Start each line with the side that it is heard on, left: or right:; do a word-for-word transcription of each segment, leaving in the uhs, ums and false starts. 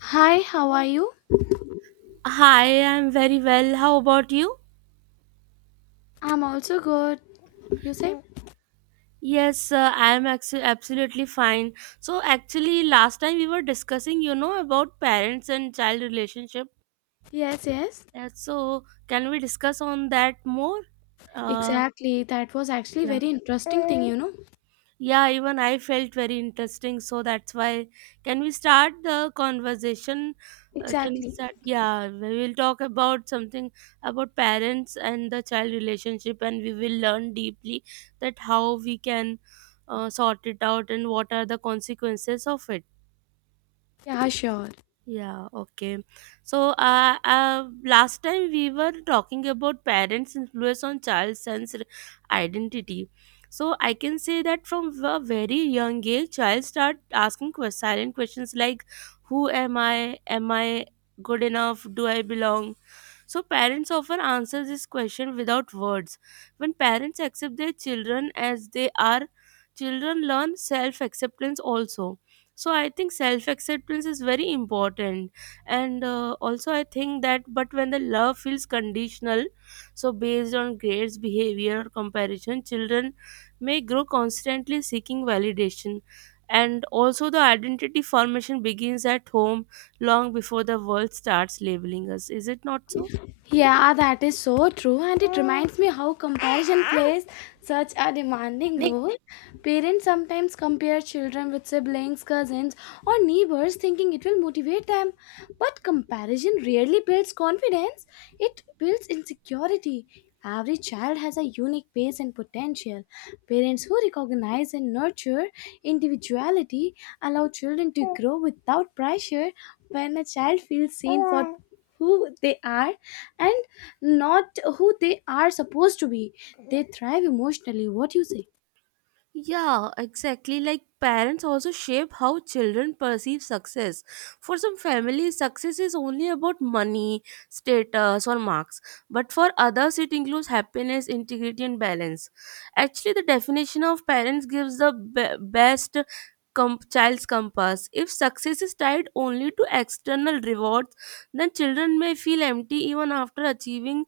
left: Hi, how are you?
right: Hi, I'm very well. How about you?
left: I'm also good. You say?
right: Yes, uh, I'm actually absolutely fine. So actually, last time we were discussing, you know, about parents and child relationship.
left: Yes, yes.
right: Uh, so can we discuss on that more? Uh,
left: Exactly. That was actually
right: yeah.
left: very interesting thing, you know?
right: Yeah, even I felt very interesting. So that's why. Can we start the conversation? Uh, can we
left: Exactly.
right: start? Yeah, we will talk about something about parents and the child relationship, and we will learn deeply that how we can uh, sort it out and what are the consequences of it.
left: Yeah, sure.
right: Yeah, okay. So, uh, uh, last time we were talking about parents' influence on child's sense r- identity. So, I can say that from a very young age, child start asking que- silent questions like, "Who am I? Am I good enough? Do I belong?" So parents often answer this question without words. When parents accept their children as they are, children learn self-acceptance also. So I think self-acceptance is very important, and uh, also I think that but when the love feels conditional, so based on grades, behavior, or comparison, children may grow constantly seeking validation. And also, the identity formation begins at home long before the world starts labeling us. Is it not so?
left: Yeah, ah, that is so true, and it reminds me how comparison plays such a demanding role. Parents sometimes compare children with siblings, cousins, or neighbors, thinking it will motivate them. But comparison rarely builds confidence, it builds insecurity. Every child has a unique pace and potential. Parents who recognize and nurture individuality allow children to grow without pressure. When a child feels seen for who they are, and not who they are supposed to be they thrive emotionally what do you say
right: Yeah, exactly. Like parents also shape how children perceive success. For some families, success is only about money, status, or marks. But for others, it includes happiness, integrity, and balance. Actually, the definition of parents gives the be- best com- child's compass. If success is tied only to external rewards, then children may feel empty even after achieving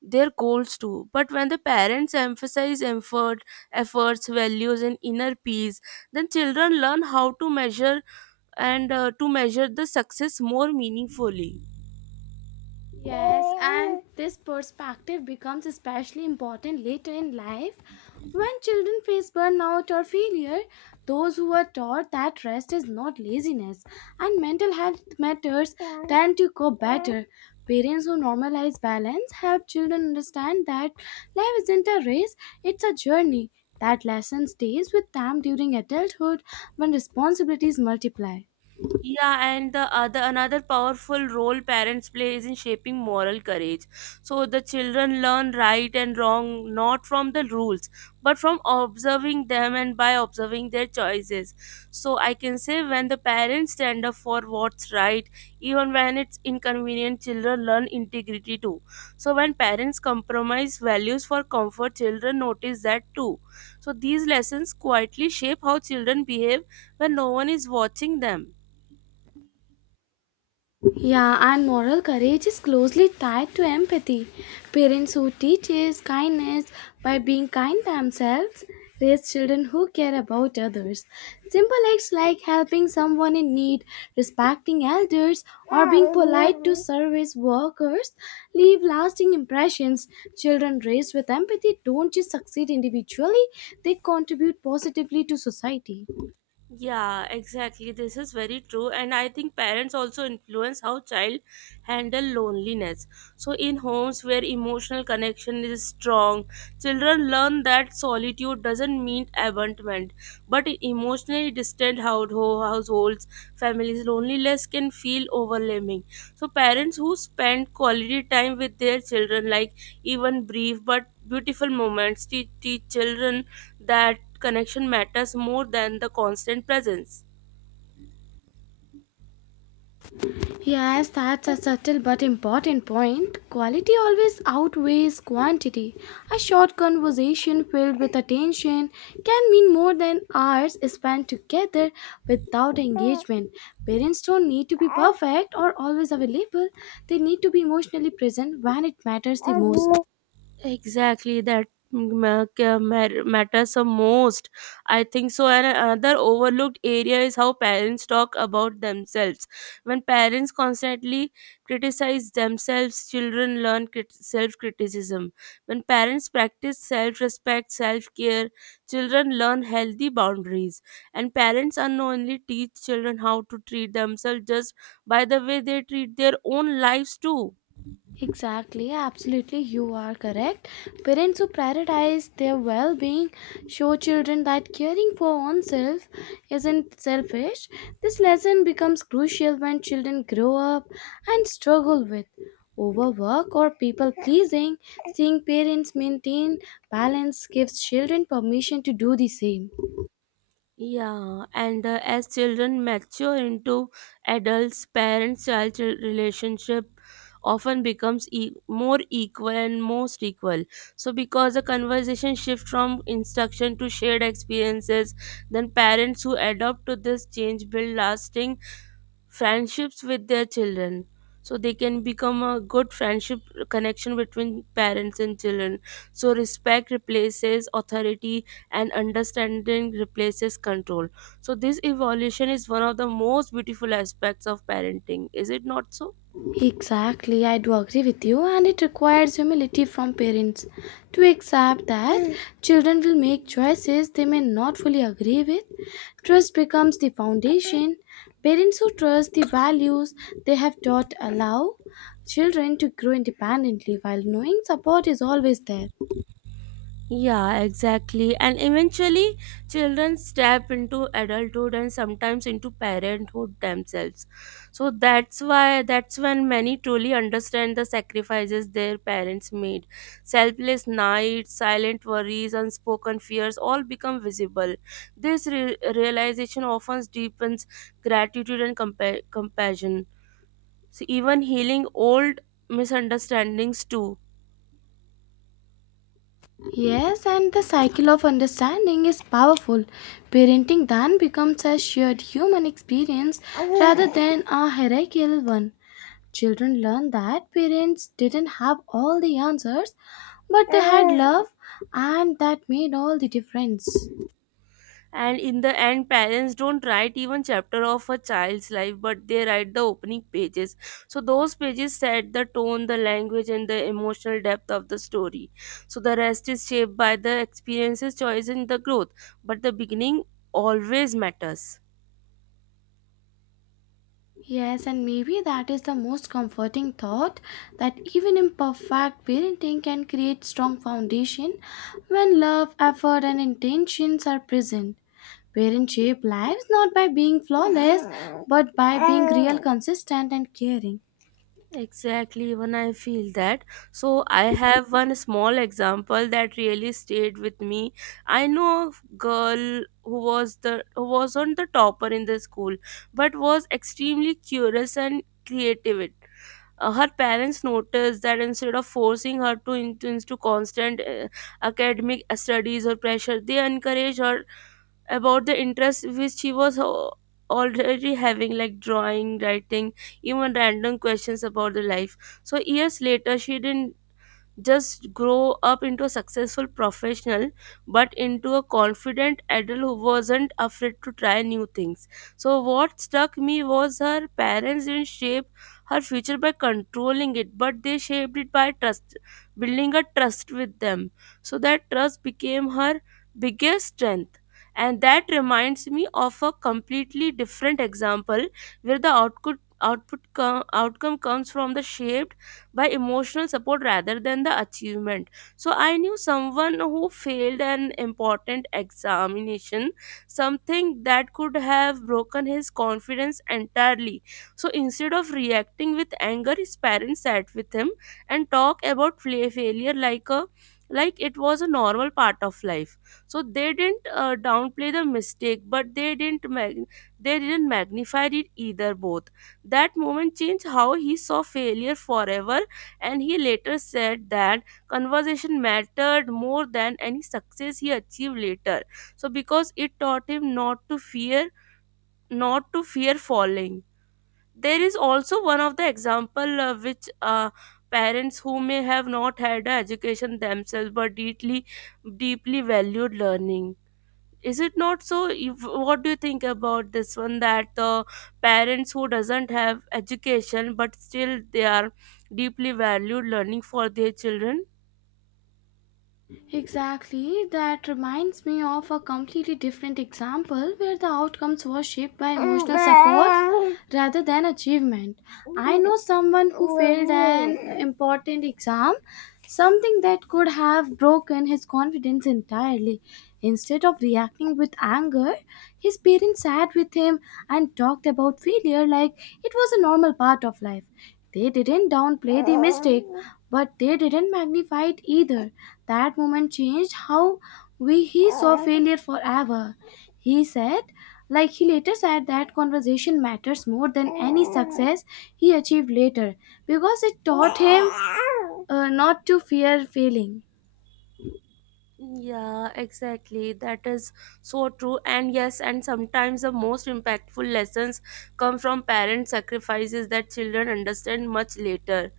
right: their goals too. But when the parents emphasize effort efforts, values, and inner peace, then children learn how to measure and uh, to measure the success more meaningfully.
left: Yes, and this perspective becomes especially important later in life when children face burnout or failure. Those who are taught that rest is not laziness and mental health matters tend to cope better. Parents who normalize balance help children understand that life isn't a race, it's a journey. That lesson stays with them during adulthood when responsibilities multiply.
right: Yeah, and the other another powerful role parents play is in shaping moral courage. So the children learn right and wrong not from the rules, but from observing them and by observing their choices. So I can say when the parents stand up for what's right, even when it's inconvenient, children learn integrity too. So when parents compromise values for comfort, children notice that too. So these lessons quietly shape how children behave when no one is watching them.
left: Yeah, and moral courage is closely tied to empathy. Parents who teaches kindness by being kind themselves raise children who care about others. Simple acts like helping someone in need, respecting elders, or being polite to service workers leave lasting impressions. Children raised with empathy don't just succeed individually, they contribute positively to society.
right: Yeah, exactly. This is very true. And I think parents also influence how child handle loneliness. So in homes where emotional connection is strong, children learn that solitude doesn't mean abandonment. But in emotionally distant househo- households, families, loneliness can feel overwhelming. So parents who spend quality time with their children, like even brief but beautiful moments, teach, teach children that connection matters more than the constant presence.
left: Yes, that's a subtle but important point. Quality always outweighs quantity. A short conversation filled with attention can mean more than hours spent together without engagement. Parents don't need to be perfect or always available, they need to be emotionally present when it matters the most.
right: Exactly, that ma- ca- ma- matters the most. I think so. And another overlooked area is how parents talk about themselves. When parents constantly criticize themselves, children learn crit- self criticism. When parents practice self respect, self care, children learn healthy boundaries. And parents unknowingly teach children how to treat themselves just by the way they treat their own lives, too.
left: Exactly, absolutely, you are correct. Parents who prioritize their well being show children that caring for oneself isn't selfish. This lesson becomes crucial when children grow up and struggle with overwork or people pleasing. Seeing parents maintain balance gives children permission to do the same.
right: Yeah, and uh, as children mature into adults, parents child relationship often becomes e- more equal and most equal. So, because the conversation shift from instruction to shared experiences, then parents who adopt to this change build lasting friendships with their children. So, they can become a good friendship connection between parents and children. So respect replaces authority and understanding replaces control. So this evolution is one of the most beautiful aspects of parenting. Is it not so?
left: Exactly, I do agree with you, and it requires humility from parents to accept that Mm. children will make choices they may not fully agree with. Trust becomes the foundation. Parents who trust the values they have taught allow children to grow independently while knowing support is always there.
right: Yeah, exactly. And eventually, children step into adulthood and sometimes into parenthood themselves. So that's why that's when many truly understand the sacrifices their parents made. Selfless nights, silent worries, unspoken fears all become visible. This re- realization often deepens gratitude and compa- compassion. So even healing old misunderstandings too.
left: Yes, and the cycle of understanding is powerful. Parenting then becomes a shared human experience rather than a hierarchical one. Children learn that parents didn't have all the answers, but they had love, and that made all the difference.
right: And in the end, parents don't write even chapter of a child's life, but they write the opening pages. So those pages set the tone, the language, and the emotional depth of the story. So the rest is shaped by the experiences, choice, and the growth, but the beginning always matters.
left: Yes, and maybe that is the most comforting thought that even imperfect parenting can create strong foundation when love, effort, and intentions are present. Parents shape lives not by being flawless, but by being real, consistent, and caring.
right: Exactly, even I feel that. So, I have one small example that really stayed with me. I know a girl who was the who wasn't the topper in the school, but was extremely curious and creative. Uh, her parents noticed that instead of forcing her to into, into constant uh, academic studies or pressure, they encouraged her about the interest which she was al- already having, like drawing, writing, even random questions about the life. So years later she didn't just grow up into a successful professional, but into a confident adult who wasn't afraid to try new things. So what struck me was her parents didn't shape her future by controlling it, but they shaped it by trust, building a trust with them. So that trust became her biggest strength. And that reminds me of a completely different example where the output output co- outcome comes from the shape by emotional support rather than the achievement. So I knew someone who failed an important examination, something that could have broken his confidence entirely. So instead of reacting with anger, his parents sat with him and talked about fla- failure like a like it was a normal part of life. So they didn't uh, downplay the mistake, but they didn't mag- they didn't magnify it either both. That moment changed how he saw failure forever. And he later said that conversation mattered more than any success he achieved later. So because it taught him not to fear not to fear falling. There is also one of the example uh, which uh, parents who may have not had a education themselves but deeply deeply valued learning. Is it not so? If, what do you think about this one, that the parents who doesn't have education but still they are deeply valued learning for their children?
left: Exactly, that reminds me of a completely different example where the outcomes were shaped by emotional support rather than achievement. I know someone who failed an important exam, something that could have broken his confidence entirely, Instead of reacting with anger, his parents sat with him and talked about failure like it was a normal part of life. They didn't downplay the mistake, but they didn't magnify it either. That moment changed how we he saw failure forever. He said, like he later said that conversation matters more than any success he achieved later because it taught him uh, not to fear failing.
right: Yeah, exactly. That is so true. And yes, and sometimes the most impactful lessons come from parent sacrifices that children understand much later.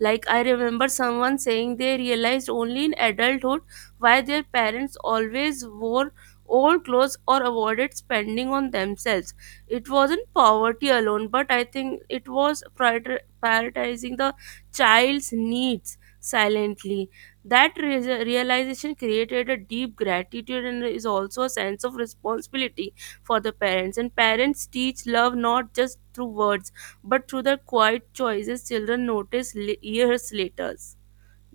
right: Like I remember someone saying they realized only in adulthood why their parents always wore old clothes or avoided spending on themselves. It wasn't poverty alone, but I think it was prior- prioritizing the child's needs silently. That re- realization created a deep gratitude and is also a sense of responsibility for the parents. And parents teach love not just through words but through their quiet choices children notice l- years later,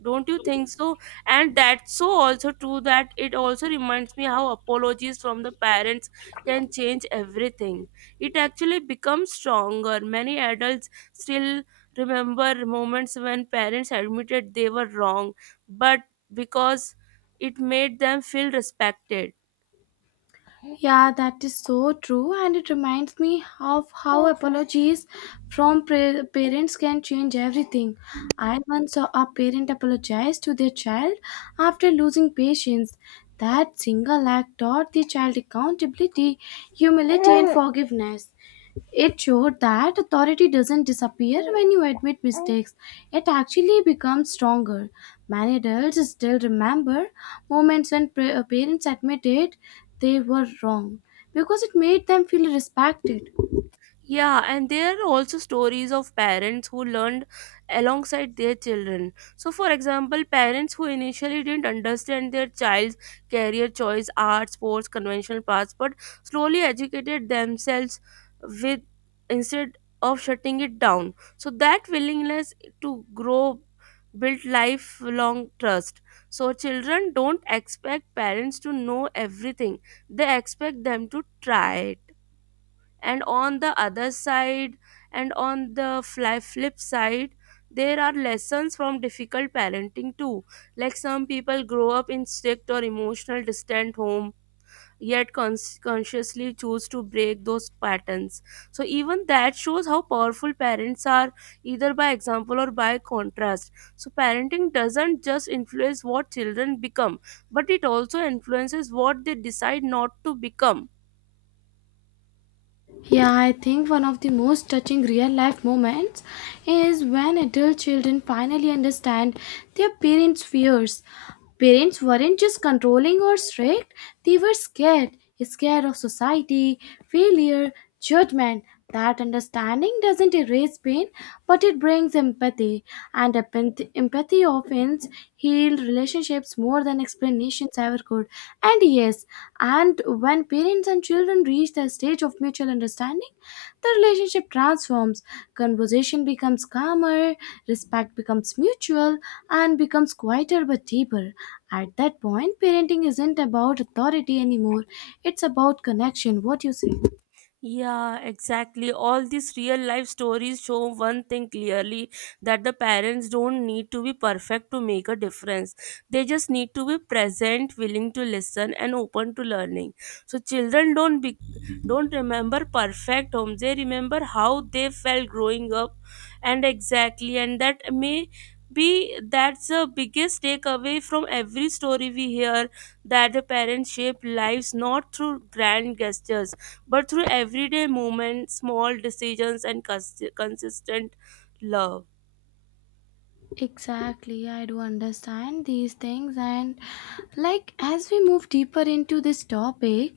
right: don't you think so? And that's so also true that it also reminds me how apologies from the parents can change everything. It actually becomes stronger. Many adults still remember moments when parents admitted they were wrong, but because it made them feel respected.
left: Yeah, that is so true, and it reminds me of how apologies from pra- parents can change everything. I once saw a parent apologize to their child after losing patience. That single act taught the child accountability, humility, and forgiveness. It showed that authority doesn't disappear when you admit mistakes, it actually becomes stronger. Many adults still remember moments when pra- parents admitted they were wrong because it made them feel respected.
right: Yeah, and there are also stories of parents who learned alongside their children. So, for example, parents who initially didn't understand their child's career choice, art, sports, conventional paths, but slowly educated themselves with instead of shutting it down. So, that willingness to grow built lifelong trust. So, children don't expect parents to know everything, they expect them to try it. And on the other side and on the fly flip side, there are lessons from difficult parenting too. Like some people grow up in strict or emotional distant home, yet cons- consciously choose to break those patterns. So even that shows how powerful parents are, either by example or by contrast. So parenting doesn't just influence what children become, but it also influences what they decide not to become.
left: Yeah, I think one of the most touching real life moments is when adult children finally understand their parents' fears. Parents weren't just controlling or strict, they were scared scared of society, failure, judgment, that understanding doesn't erase pain, but it brings empathy, and empath- empathy often heals relationships more than explanations ever could. And yes, and when parents and children reach the stage of mutual understanding, the relationship transforms. Conversation becomes calmer, respect becomes mutual, and becomes quieter but deeper. At that point, parenting isn't about authority anymore, it's about connection. What do you say?
right: Yeah, exactly. All these real life stories show one thing clearly, that the parents don't need to be perfect to make a difference. They just need to be present, willing to listen and open to learning. So children don't be, don't remember perfect homes. They remember how they felt growing up. And exactly, and that may be that's the biggest takeaway from every story we hear, that the parents shape lives not through grand gestures but through everyday moments, small decisions, and cons- consistent love.
left: Exactly, yeah, I do understand these things, and like as we move deeper into this topic,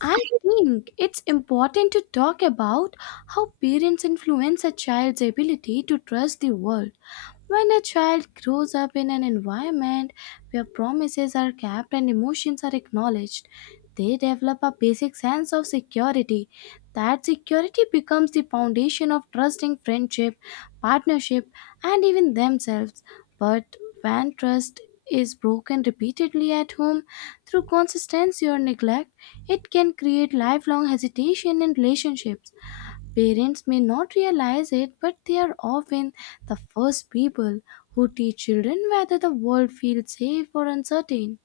left: I think it's important to talk about how parents influence a child's ability to trust the world. When a child grows up in an environment where promises are kept and emotions are acknowledged, they develop a basic sense of security. That security becomes the foundation of trusting friendship, partnership, and even themselves. But when trust is broken repeatedly at home, through consistency or neglect, it can create lifelong hesitation in relationships. Parents may not realize it, but they are often the first people who teach children whether the world feels safe or uncertain.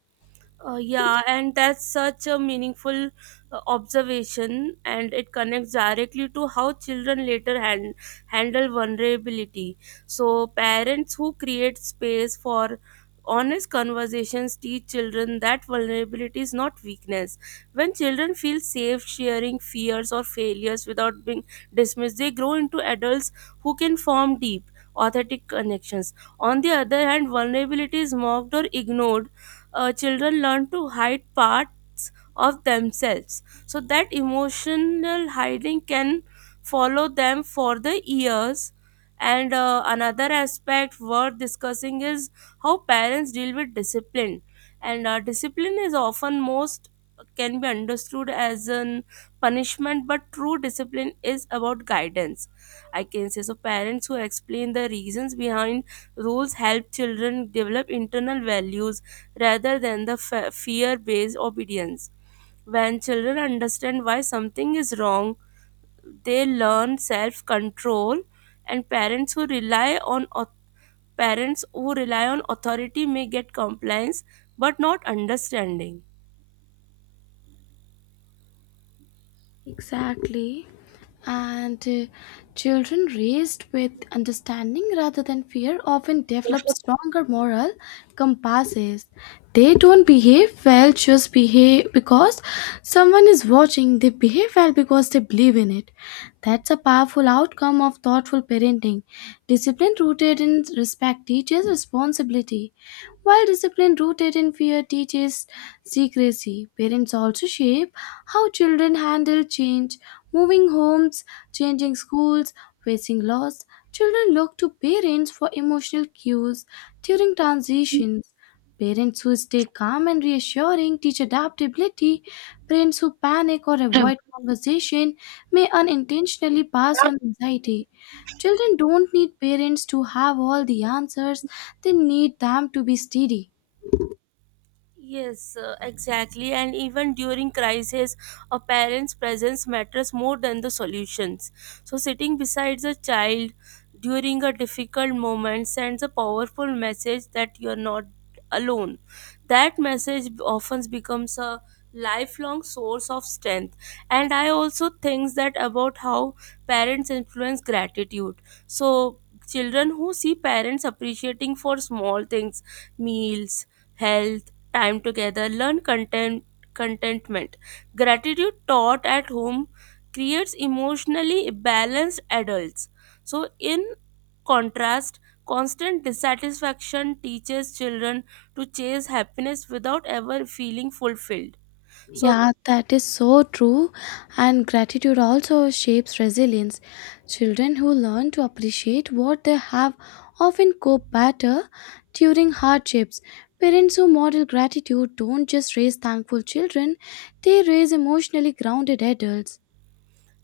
right: Uh, yeah, and that's such a meaningful uh, observation, and it connects directly to how children later hand, handle vulnerability. So, parents who create space for honest conversations teach children that vulnerability is not weakness. When children feel safe sharing fears or failures without being dismissed, they grow into adults who can form deep, authentic connections. On the other hand, vulnerability is mocked or ignored, uh, children learn to hide part of themselves. So that emotional hiding can follow them for the years. And uh, another aspect worth discussing is how parents deal with discipline. And uh, discipline is often most can be understood as an punishment, but true discipline is about guidance. I can say so. Parents who explain the reasons behind rules help children develop internal values rather than the fe- fear based obedience. When children understand why something is wrong, they learn self-control. And parents who rely on au- parents who rely on authority may get compliance but not understanding.
left: Exactly. And uh, children raised with understanding rather than fear often develop stronger moral compasses. They don't behave well just behave because someone is watching. They behave well because they believe in it. That's a powerful outcome of thoughtful parenting. Discipline rooted in respect teaches responsibility. While discipline rooted in fear teaches secrecy, parents also shape how children handle change, moving homes, changing schools, facing loss. Children look to parents for emotional cues during transitions. Parents who stay calm and reassuring teach adaptability. Parents who panic or avoid conversation may unintentionally pass on anxiety. Children don't need parents to have all the answers, they need them to be steady.
right: Yes, uh, exactly. And even during crisis, a parent's presence matters more than the solutions. So, sitting beside the child during a difficult moment sends a powerful message that you're not alone. That message often becomes a lifelong source of strength. And I also think that about how parents influence gratitude. So, children who see parents appreciating for small things, meals, health, time together, learn content, contentment. Gratitude taught at home creates emotionally balanced adults. So, in contrast, constant dissatisfaction teaches children to chase happiness without ever feeling fulfilled. So,
left: Yeah, that is so true. And gratitude also shapes resilience. Children who learn to appreciate what they have often cope better during hardships. Parents who model gratitude don't just raise thankful children, they raise emotionally grounded adults.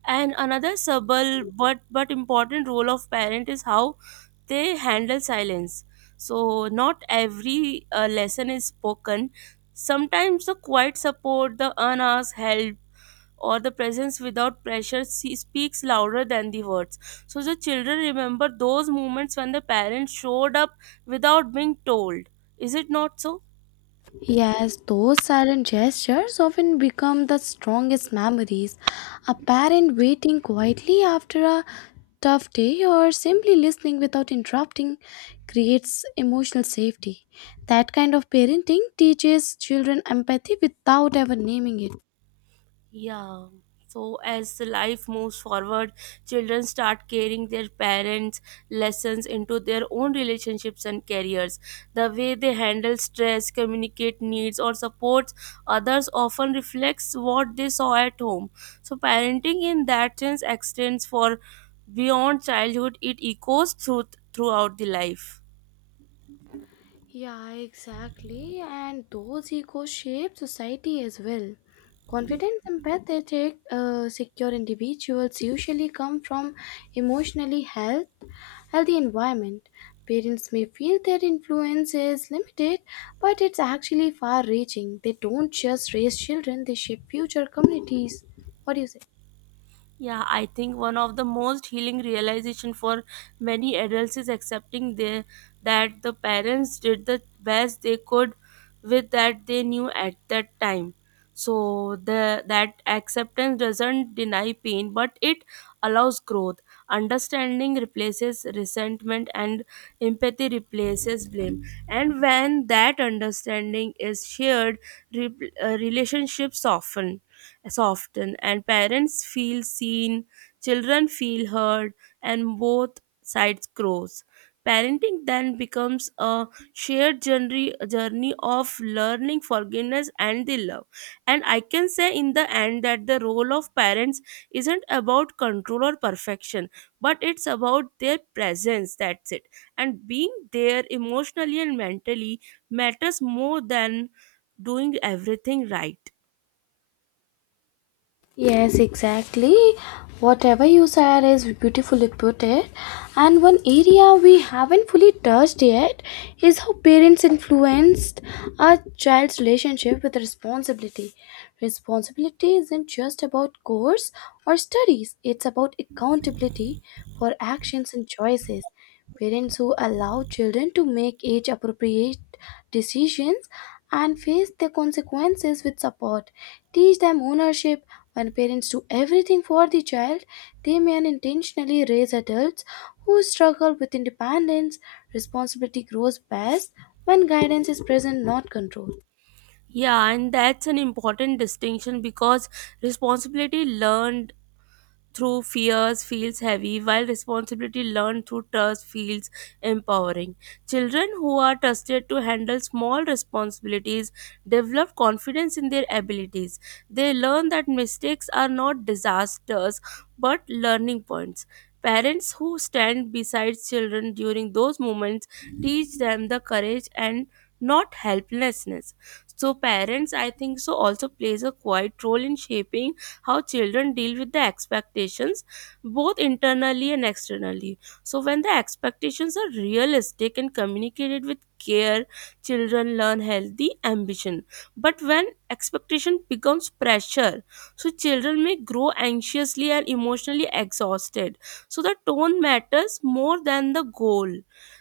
right: and another subtle but but important role of parent is how they handle silence. So not every uh, lesson is spoken. Sometimes the quiet support, the unasked help, or the presence without pressure se- speaks louder than the words. So the children remember those moments when the parents showed up without being told. Is it not so?
left: Yes, those silent gestures often become the strongest memories. A parent waiting quietly after a tough day or simply listening without interrupting creates emotional safety. That kind of parenting teaches children empathy without ever naming it.
right: Yeah. So as the life moves forward, children start carrying their parents' lessons into their own relationships and careers. The way they handle stress, communicate needs, or support others often reflects what they saw at home. So parenting in that sense extends for beyond childhood; it echoes through throughout the life.
left: Yeah, exactly. And those egos shape society as well. Confident, empathetic, uh, secure individuals usually come from emotionally health, healthy environment. Parents may feel their influence is limited, but it's actually far-reaching. They don't just raise children; they shape future communities. What do you say?
right: Yeah, I think one of the most healing realization for many adults is accepting their, that the parents did the best they could with that they knew at that time. So the that acceptance doesn't deny pain, but it allows growth. Understanding replaces resentment, and empathy replaces blame. And when that understanding is shared, re- uh, relationships soften soften and parents feel seen, children feel heard, and both sides grows. Parenting then becomes a shared journey, journey of learning, forgiveness, and the love. And I can say in the end that the role of parents isn't about control or perfection, but it's about their presence. That's it. And being there emotionally and mentally matters more than doing everything right.
left: Yes, exactly. Whatever you said is beautifully put it. And one area we haven't fully touched yet is how parents influenced a child's relationship with responsibility. Responsibility isn't just about course or studies, it's about accountability for actions and choices. Parents who allow children to make age appropriate decisions and face the consequences with support, teach them ownership when parents do everything for the child, they may unintentionally raise adults who struggle with independence. Responsibility grows best when guidance is present, not control.
right: Yeah, and that's an important distinction because responsibility learned through fears feels heavy, while responsibility learned through trust feels empowering. Children who are trusted to handle small responsibilities develop confidence in their abilities. They learn that mistakes are not disasters but learning points. Parents who stand beside children during those moments teach them the courage and not helplessness. So, parents, I think, so also plays a quiet role in shaping how children deal with the expectations both internally and externally. So when the expectations are realistic and communicated with care, children learn healthy ambition, but when expectation becomes pressure, so children may grow anxiously and emotionally exhausted. So the tone matters more than the goal.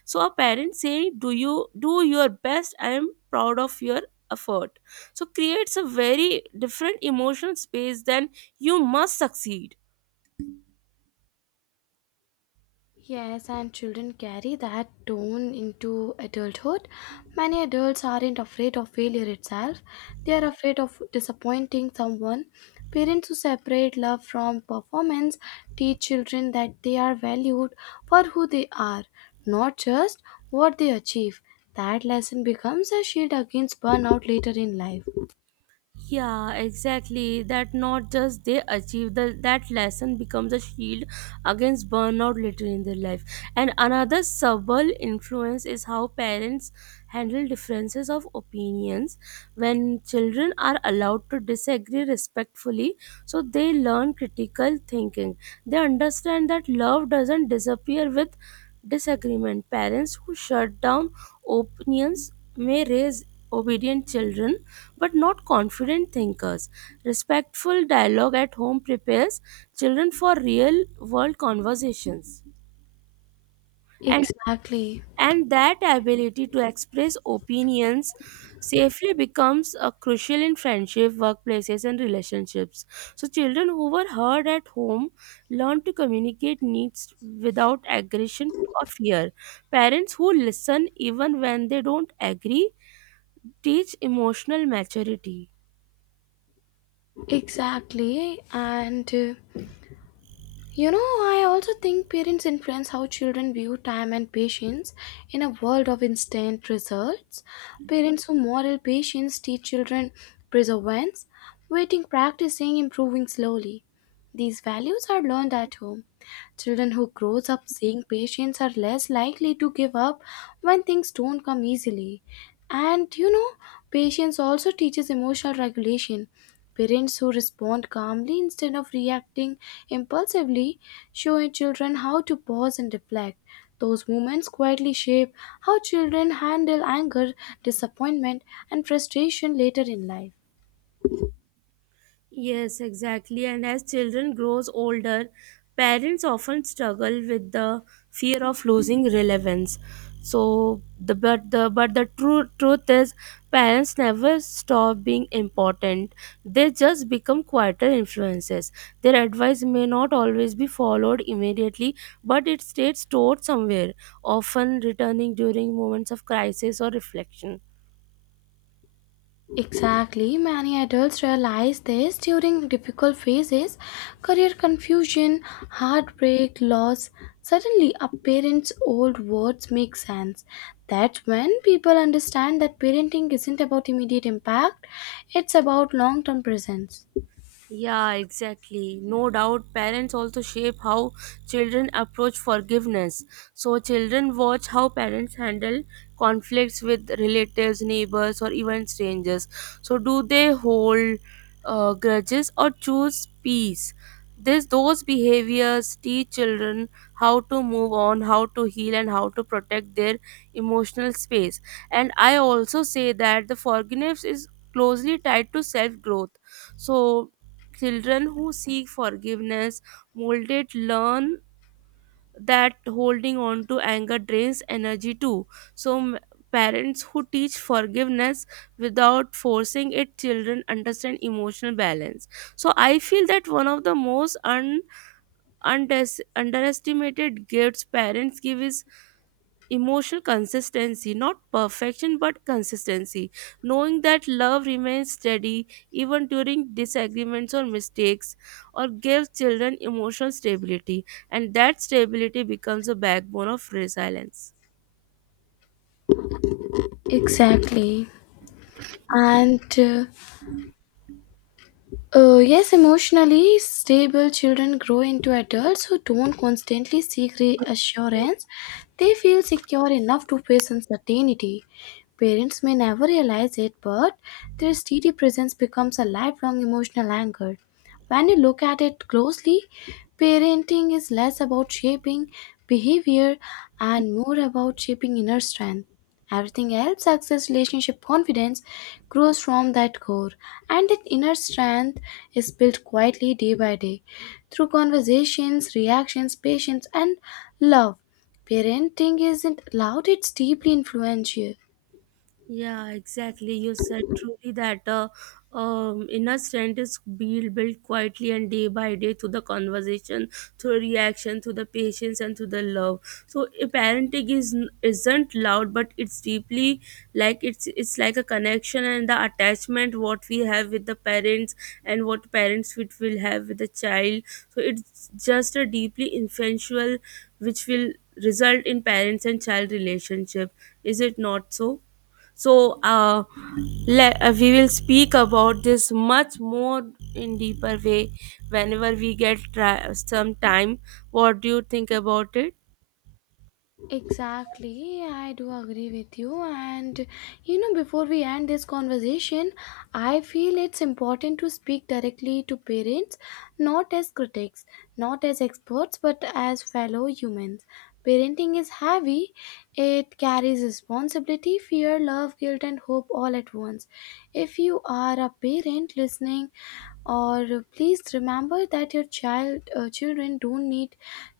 right: So a parent saying do you do your best, I am proud of your effort, so creates a very different emotional space than you must succeed.
left: Yes, and children carry that tone into adulthood. Many adults aren't afraid of failure itself, they are afraid of disappointing someone. Parents who separate love from performance teach children that they are valued for who they are, not just what they achieve. That lesson becomes a shield against burnout later in life.
right: Yeah, exactly. That not just they achieve the, that lesson becomes a shield against burnout later in their life. And another subtle influence is how parents handle differences of opinions. When children are allowed to disagree respectfully, so they learn critical thinking. They understand that love doesn't disappear with disagreement. Parents who shut down opinions may raise obedient children but not confident thinkers. Respectful dialogue at home prepares children for real world conversations. And
left: Exactly,
right: and that ability to express opinions safely becomes uh, crucial in friendship, workplaces and relationships. So children who were heard at home learn to communicate needs without aggression or fear. Parents who listen even when they don't agree teach emotional maturity.
left: exactly, and uh, you know, I also think parents influence how children view time and patience in a world of instant results. Parents who model patience teach children perseverance, waiting, practicing, improving slowly. These values are learned at home, Children who grows up seeing patients are less likely to give up when things don't come easily. And you know, patience also teaches emotional regulation. Parents who respond calmly instead of reacting impulsively show children how to pause and reflect. Those moments quietly shape how children handle anger, disappointment, and frustration later in life.
right: Yes, exactly. And as children grows older, parents often struggle with the fear of losing relevance. So the but the but the true truth is parents never stop being important. They just become quieter influences. Their advice may not always be followed immediately, but it stays stored somewhere, often returning during moments of crisis or reflection.
left: Exactly, many adults realize this during difficult phases, career confusion, heartbreak, loss. Suddenly, a parent's old words make sense. That's when people understand that parenting isn't about immediate impact, it's about long term presence.
right: Yeah, exactly. No doubt parents also shape how children approach forgiveness. So children watch how parents handle conflicts with relatives, neighbors or even strangers. So do they hold uh, grudges or choose peace? This those behaviors teach children how to move on, how to heal and how to protect their emotional space. And I also say that the forgiveness is closely tied to self growth. So children who seek forgiveness, molded, learn that holding on to anger drains energy too. So, m- parents who teach forgiveness without forcing it, children understand emotional balance. So, I feel that one of the most un- undes- underestimated gifts parents give is emotional consistency, not perfection but consistency, knowing that love remains steady even during disagreements or mistakes, or gives children emotional stability, and that stability becomes a backbone of resilience.
left: Exactly. And uh, Uh, yes, emotionally stable children grow into adults who don't constantly seek reassurance. They feel secure enough to face uncertainty. Parents may never realize it, but their steady presence becomes a lifelong emotional anchor. When you look at it closely, parenting is less about shaping behavior and more about shaping inner strength. Everything else success, relationship, confidence grows from that core, and that inner strength is built quietly day by day through conversations, reactions, patience, and love. Parenting isn't loud, it's deeply influential.
right: Yeah, exactly. You said truly that uh, um, inner strength is built, built quietly and day by day through the conversation, through reaction, through the patience, and through the love. So a parenting is isn't loud, but it's deeply like it's it's like a connection and the attachment what we have with the parents and what parents would will have with the child. So it's just a deeply influential, which will result in parents and child relationship. Is it not so? So uh, le- uh, we will speak about this much more in deeper way whenever we get tri- some time. What do you think about it?
left: Exactly, I do agree with you. And you know, before we end this conversation, I feel it's important to speak directly to parents, not as critics, not as experts, but as fellow humans. Parenting is heavy, it carries responsibility, fear, love, guilt, and hope all at once. If you are a parent listening, or please remember that your child uh, children don't need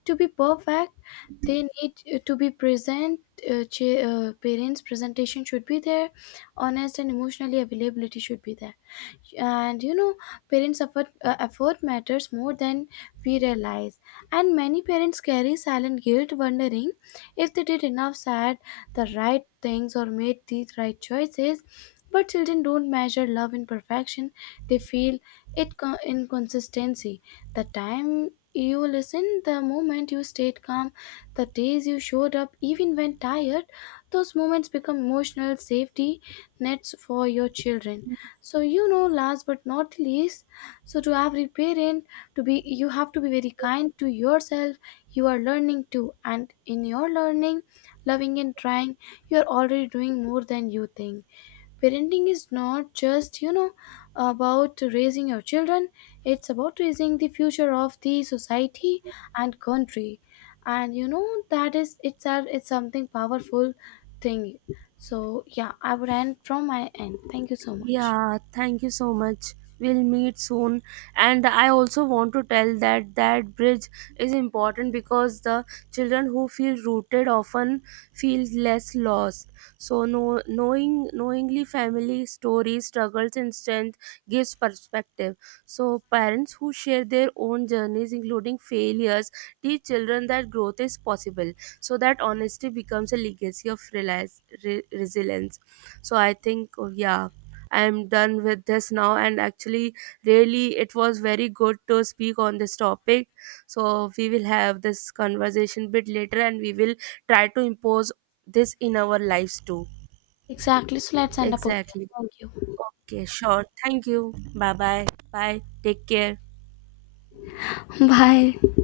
left: to be perfect they need uh, to be present uh, cha- uh, parents presentation should be there honest and emotionally availability should be there and you know parents effort, uh, effort matters more than we realize and many parents carry silent guilt wondering if they did enough said the right things or made the right choices but children don't measure love in perfection they feel it co- in consistency. The time you listen the moment you stayed calm the days you showed up even when tired those moments become emotional safety nets for your children so you know last but not least so to every parent to be you have to be very kind to yourself you are learning too and in your learning loving and trying you are already doing more than you think parenting is not just you know about raising your children it's about raising the future of the society and country and you know that is itself it's something powerful thing so yeah I would end from my end thank you so much
right: Yeah, thank you so much. We'll meet soon. And I also want to tell that that bridge is important because the children who feel rooted often feel less lost. So no, knowing knowingly family stories, struggles and strength gives perspective. So parents who share their own journeys including failures teach children that growth is possible. So that honesty becomes a legacy of realize, re- resilience. So I think oh, yeah, I'm done with this now. And actually, really, it was very good to speak on this topic. So we will have this conversation bit later, and we will try to impose this in our lives too.
left: Exactly. So let's end up over here.
right: Exactly.
left: Thank you.
right: Okay, sure. Thank you. Bye bye. Bye. Take care.
left: Bye.